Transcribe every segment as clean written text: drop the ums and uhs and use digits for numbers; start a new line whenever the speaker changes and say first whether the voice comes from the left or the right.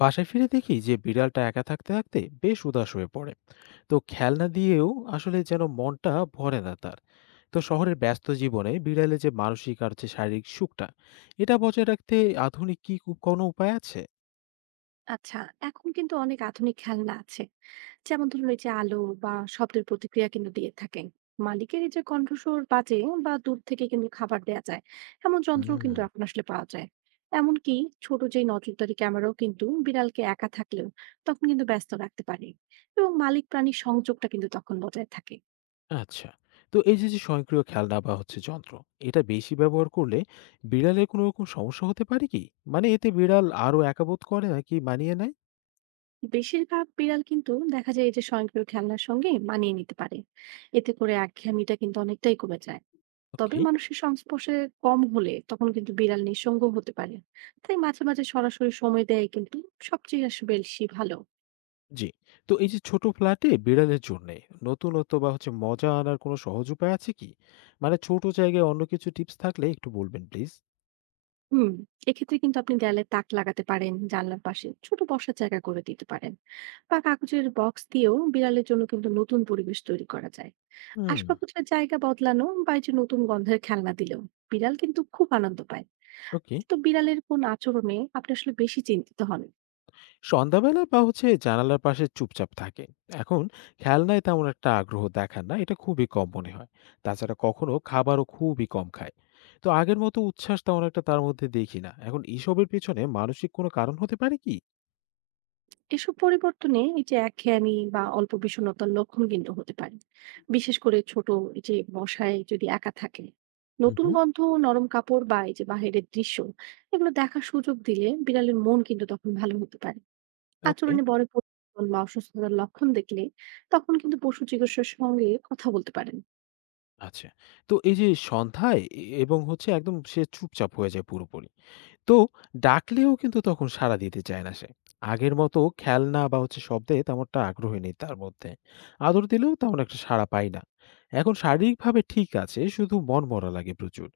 left: বাসায় ফিরে দেখি যে বিড়ালটা একা থাকতে থাকতে বেশ উদাস হয়ে পড়ে। তো খেলনা দিয়েও আসলে যেন মনটা ভরে না তার। তো শহরের ব্যস্ত জীবনে বিড়ালের যে মানসিক আর যে শারীরিক সুখটা, এটা বজায় রাখতে আধুনিক কি কোনো উপায় আছে?
right: আচ্ছা, এখন কিন্তু অনেক আধুনিক খেলনা আছে। যেমন ধরুন, এই যে আলো বা শব্দের প্রতিক্রিয়া কিন্তু দিয়ে থাকে, মালিকের এই যে কণ্ঠস্বর বাজে, বা দূর থেকে কিন্তু খাবার দেয়া যায় এমন যন্ত্রও কিন্তু
left: হুম।
right: এখন আসলে পাওয়া যায়। এমনকি ছোট যে নজরদারি ক্যামেরাও কিন্তু বিড়ালকে একা থাকলেও তখন কিন্তু ব্যস্ত রাখতে পারে, এবং মালিক প্রাণীর সংযোগটা কিন্তু তখন বজায় থাকে।
left: আচ্ছা। তো এই যে যে স্বয়ংক্রিয় খেলনা বা হচ্ছে যন্ত্র, এটা বেশি ব্যবহার করলে বিড়ালের কোনো রকম সমস্যা হতে পারে কি? মানে এতে বিড়াল আরো একাবোধ করে নাকি মানিয়ে নেয়?
right: বেশিরভাগ বিড়াল কিন্তু দেখা যায় এই যে স্বয়ংক্রিয় খেলনার সঙ্গে মানিয়ে নিতে পারে, এতে করে একঘেয়েমিটা কিন্তু অনেকটাই কমে যায়। তবে
left: ওকে।
right: মানুষের সংস্পর্শে কম হলে তখন কিন্তু বিড়াল নিঃসঙ্গ হতে পারে, তাই মাঝে মাঝে সরাসরি সময় দেয় কিন্তু সবচেয়ে আসলে বেশি ভালো।
left: জি। তো এই যে ছোট ফ্ল্যাটে বিড়ালের জন্যে নতুনত্ব বা হচ্ছে মজা আনার কোনো সহজ উপায় আছে কি? মানে ছোট জায়গায় অন্য কিছু টিপস থাকলে একটু বলবেন প্লিজ।
right: হুম, এক্ষেত্রে কিন্তু আপনি দেয়ালে তাক লাগাতে পারেন, জানলার পাশে ছোট বসার জায়গা করে দিতে পারেন, বা কাগজের বক্স দিয়েও বিড়ালের জন্য কিন্তু নতুন পরিবেশ তৈরি করা যায়।
left: হুম।
right: আসবাবপত্রের জায়গা বদলানো বা এই যে নতুন গন্ধের খেলনা দিলেও বিড়াল কিন্তু খুব আনন্দ পায়।
left: ওকে।
right: তো বিড়ালের কোন আচরণে আপনি আসলে বেশি চিন্তিত হন?
left: সন্ধ্যাবেলা বা হচ্ছে জানালার পাশে চুপচাপ থাকে। এখন খেলনায় তেমন একটা আগ্রহ দেখান না। এটা খুবই কম মনে হয়। তাছাড়া কখনো খাবারও খুবই কম খায়। তো আগের মতো উচ্ছ্বাস তেমন একটা তার মধ্যে দেখি না। এখন এসবের পেছনে মানসিক কোনো কারণ হতে পারে কি?
right: এসব পরিবর্তনে এই যে একঘেয়েমি বা অল্প বিষণ্ণতার লক্ষণ কিন্তু হতে পারে, বিশেষ করে ছোট এই যে বসায় যদি একা থাকে।
left: হুম
right: নতুন
left: হুম।
right: গন্ধ, নরম কাপড় বা এই যে বাইরের দৃশ্য এগুলো দেখার সুযোগ দিলে বিড়ালের মন কিন্তু তখন ভালো হতে পারে।
left: ওকে।
right: আচরণে বড় পরিবর্তন বা অসুস্থতার লক্ষণ দেখলে তখন কিন্তু পশু চিকিৎসকের সঙ্গে কথা বলতে পারেন।
left: আচ্ছা। তো এই যে সন্ধ্যায় এ এবং হচ্ছে একদম সে চুপচাপ হয়ে যায় পুরোপুরি। তো ডাকলেও কিন্তু তখন সাড়া দিতে চায় না সে। আগের মতো খেলনা বা হচ্ছে শব্দে তেমনটা আগ্রহী নেই তার মধ্যে। আদর দিলেও তেমন একটা সাড়া পাই না। এখন শারীরিকভাবে ঠিক আছে, শুধু মনমরা লাগে প্রচুর।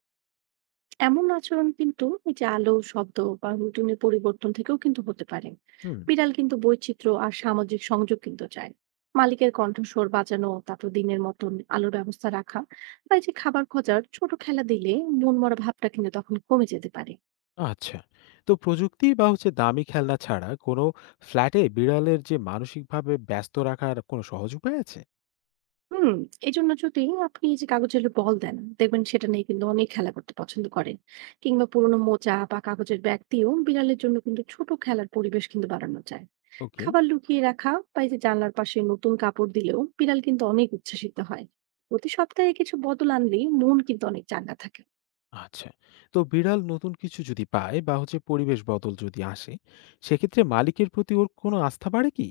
right: এমন আচরণ কিন্তু এই যে আলো, শব্দ বা রুটিনের পরিবর্তন থেকেও কিন্তু হতে পারে।
left: হুম,
right: বিড়াল কিন্তু বৈচিত্র্য আর সামাজিক সংযোগ কিন্তু চায়। মালিকের কণ্ঠস্বর বাজানো, তারপর দিনের মতন আলোর ব্যবস্থা রাখা, বা এই যে খাবার খোঁজার ছোট খেলা দিলে মন মরা ভাবটা কিন্তু তখন কমে যেতে পারে।
left: আচ্ছা। তো প্রযুক্তি বা হচ্ছে দামি খেলনা ছাড়া কোনো ফ্ল্যাটে বিড়ালের যে মানসিকভাবে ব্যস্ত রাখার কোনো সহজ উপায় আছে?
right: হুম, এজন্য যদি আপনি এই যে কাগজের বল দেন, দেখবেন সেটা নিয়ে কিন্তু অনেক খেলা করতে পছন্দ করে। কিংবা পুরোনো মোজা বা কাগজের ব্যাগ দিয়েও বিড়ালের জন্য কিন্তু ছোট খেলার পরিবেশ কিন্তু বানানো যায়।
left: ওকে।
right: খাবার লুকিয়ে রাখা বা এই যে জানলার পাশে নতুন কাপড় দিলেও বিড়াল কিন্তু অনেক উচ্ছ্বসিত হয়। প্রতি সপ্তাহে কিছু বদল আনলেই মন কিন্তু অনেক চাঙ্গা থাকে।
left: আচ্ছা। তো বিড়াল নতুন কিছু যদি পায় বা হচ্ছে পরিবেশ বদল যদি আসে, সেক্ষেত্রে মালিকের প্রতি ওর কোনো আস্থা বাড়ে কি?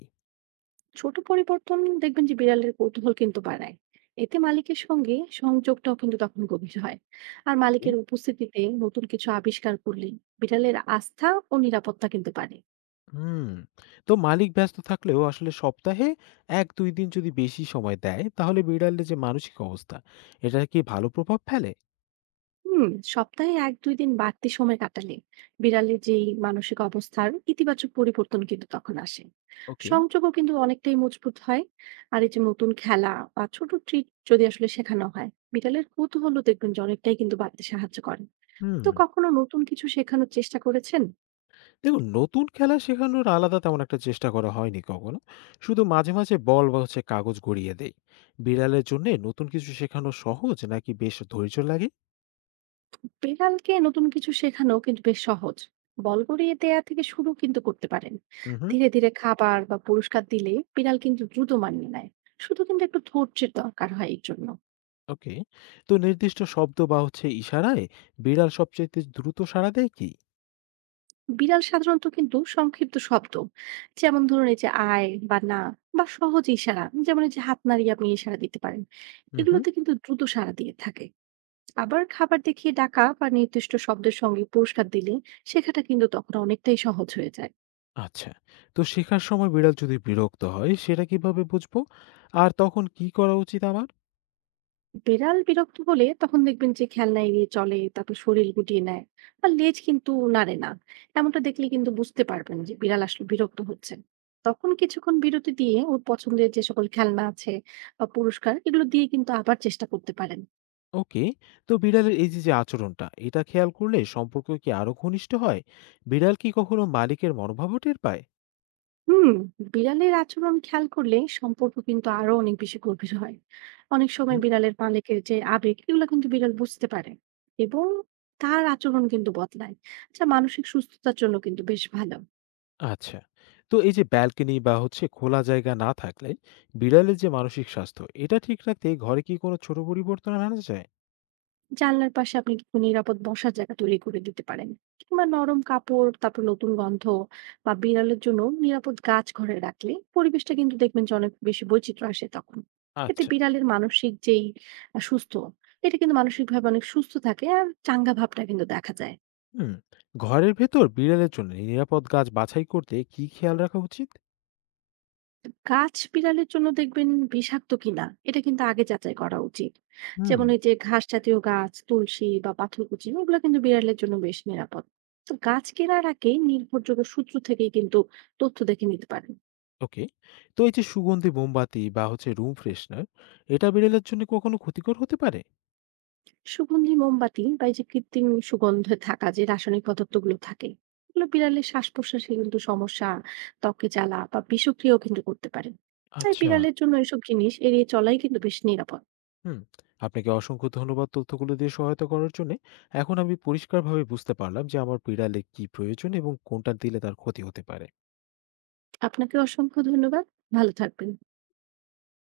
right: ছোট পরিবর্তন দেখবেন যে বিড়ালের কৌতূহল কিন্তু বাড়ায়, এতে মালিকের সঙ্গে সংযোগটাও কিন্তু তখন গভীর হয়। আর
left: ওকে।
right: মালিকের উপস্থিতিতে নতুন কিছু আবিষ্কার করলে বিড়ালের আস্থা ও নিরাপত্তা কিন্তু বাড়ে।
left: হুম। তো মালিক ব্যস্ত থাকলেও আসলে সপ্তাহে ১-২ দিন যদি বেশি সময় দেয়, তাহলে বিড়ালের যে মানসিক অবস্থা, এটা কি ভালো প্রভাব ফেলে?
right: হুম, সপ্তাহে 1-2 দিন বাড়তি সময় কাটালে বিড়ালের যেই মানসিক অবস্থার ইতিবাচক পরিবর্তন কিন্তু তখন আসে,
left: ওকে।
right: সংযোগও কিন্তু অনেকটাই মজবুত হয়। আর এই যে নতুন খেলা বা ছোট ট্রিট যদি আসলে শেখানো হয়, বিড়ালের কৌতূহলও দেখবেন যে অনেকটাই কিন্তু বাড়তে সাহায্য করে।
left: হুম।
right: তো কখনো নতুন কিছু শেখানোর চেষ্টা করেছেন?
left: দেখুন, নতুন খেলা শেখানোর আলাদা তেমন একটা চেষ্টা করা হয়নি কখনো। শুধু মাঝে মাঝে বল বা হচ্ছে কাগজ গড়িয়ে দেই। বিড়ালের জন্যে নতুন কিছু শেখানো সহজ নাকি বেশ ধৈর্য লাগে?
right: বিড়ালকে নতুন কিছু শেখানো কিন্তু বেশ সহজ। বল গড়িয়ে দেয়া থেকে শুরু কিন্তু করতে পারেন।
left: উহু।
right: ধীরে ধীরে খাবার বা পুরস্কার দিলে বিড়াল কিন্তু দ্রুত মানিয়ে নেয়, শুধু কিন্তু একটু ধৈর্যের দরকার হয় এর জন্য।
left: ওকে। তো নির্দিষ্ট শব্দ বা হচ্ছে ইশারায় বিড়াল সবচেয়ে দ্রুত সাড়া দেয় কি?
right: বিড়াল সাধারণত কিন্তু সংক্ষিপ্ত শব্দ, যেমন ধরুন এই যে আয় বা না, বা সহজ ইশারা, যেমন এই যে হাত নাড়িয়ে আপনি ইশারা দিতে পারেন,
left: হুম হুম।
right: এগুলোতে কিন্তু দ্রুত সাড়া দিয়ে থাকে। আবার খাবার দেখিয়ে ডাকা বা নির্দিষ্ট শব্দের সঙ্গে পুরস্কার দিলে শেখাটা কিন্তু তখন অনেকটাই সহজ হয়ে যায়।
left: আচ্ছা। তো শেখার সময় বিড়াল যদি বিরক্ত হয় সেটা কিভাবে বুঝবো? আর তখন কি করা উচিত আমার?
right: বিড়াল বিরক্ত হলে তখন দেখবেন যে খেলনা এড়িয়ে চলে, তারপর শরীর গুটিয়ে নেয় আর লেজ কিন্তু নাড়ে না। এমনটা দেখলে কিন্তু বুঝতে পারবেন যে বিড়াল আসলে বিরক্ত হচ্ছে। তখন কিছুক্ষণ বিরতি দিয়ে ওর পছন্দের যে সকল খেলনা আছে বা পুরস্কার এগুলো দিয়ে কিন্তু আবার চেষ্টা করতে পারেন।
left: ওকে। তো বিড়ালের এই যে যে আচরণটা এটা খেয়াল করলে সম্পর্ক কি আরো ঘনিষ্ঠ হয়? বিড়াল কি কখনো মালিকের মনোভাবও টের পায়?
right: হুম, বিড়ালের আচরণ খেয়াল করলে সম্পর্ক কিন্তু আরো অনেক বেশি গভীর হয়। অনেক সময়
left: হুম।
right: বিড়ালের মালিকের যে আবেগ এগুলো কিন্তু বিড়াল বুঝতে পারে এবং তার আচরণ কিন্তু বদলায়, যা মানসিক সুস্থতার জন্য কিন্তু বেশ ভালো।
left: আচ্ছা। তো এই যে ব্যালকনি বা হচ্ছে খোলা জায়গা না থাকলে বিড়ালের যে মানসিক স্বাস্থ্য, এটা ঠিক রাখতে ঘরে কি কোনো ছোট পরিবর্তন আনা যায়?
right: জানলার পাশে আপনি কিন্তু নিরাপদ বসার জায়গা তৈরি করে দিতে পারেন, কিংবা নরম কাপড়, তারপর নতুন গন্ধ বা বিড়ালের জন্য নিরাপদ গাছ ঘরে রাখলে পরিবেশটা কিন্তু দেখবেন যে অনেক বেশি বৈচিত্র্য আসে তখন। এতে
left: আচ্ছা।
right: বিড়ালের মানসিক যেই সুস্থ এটা কিন্তু মানসিকভাবে অনেক সুস্থ থাকে, আর চাঙ্গা ভাবটা কিন্তু দেখা যায়।
left: হুম। ঘরের ভেতর বিড়ালের জন্য নিরাপদ গাছ বাছাই করতে কি খেয়াল রাখা উচিত?
right: গাছ বিড়ালের জন্য দেখবেন বিষাক্ত কিনা এটা কিন্তু আগে যাচাই করা উচিত।
left: হুম।
right: যেমন এই যে ঘাস জাতীয় গাছ, তুলসী বা পাথরকুচি ওগুলো কিন্তু বিড়ালের জন্য বেশ নিরাপদ। তো গাছ কেনার আগে নির্ভরযোগ্য সূত্র থেকেই কিন্তু তথ্য দেখে নিতে পারেন।
left: ওকে। তো এই যে সুগন্ধি মোমবাতি বা হচ্ছে রুম ফ্রেশনার, এটা বিড়ালের জন্য কখনো ক্ষতিকর হতে পারে?
right: সুগন্ধি মোমবাতি বা এই যে কৃত্রিম সুগন্ধে থাকা যে রাসায়নিক পদার্থগুলো থাকে, এগুলো বিড়ালের শ্বাস প্রশ্বাসে কিন্তু সমস্যা, ত্বকে জ্বালা বা বিষক্রিয়াও কিন্তু করতে পারে। তাই
left: আচ্ছা।
right: বিড়ালের জন্য এসব জিনিস এড়িয়ে চলাই কিন্তু বেশ নিরাপদ।
left: হুম। আপনাকে অসংখ্য ধন্যবাদ তথ্যগুলো দিয়ে সহায়তা করার জন্য। এখন আমি পরিষ্কারভাবে বুঝতে পারলাম যে আমার বিড়ালে কি প্রয়োজন এবং কোনটা দিলে তার ক্ষতি হতে পারে।
right: আপনাকে অসংখ্য ধন্যবাদ। ভালো থাকবেন।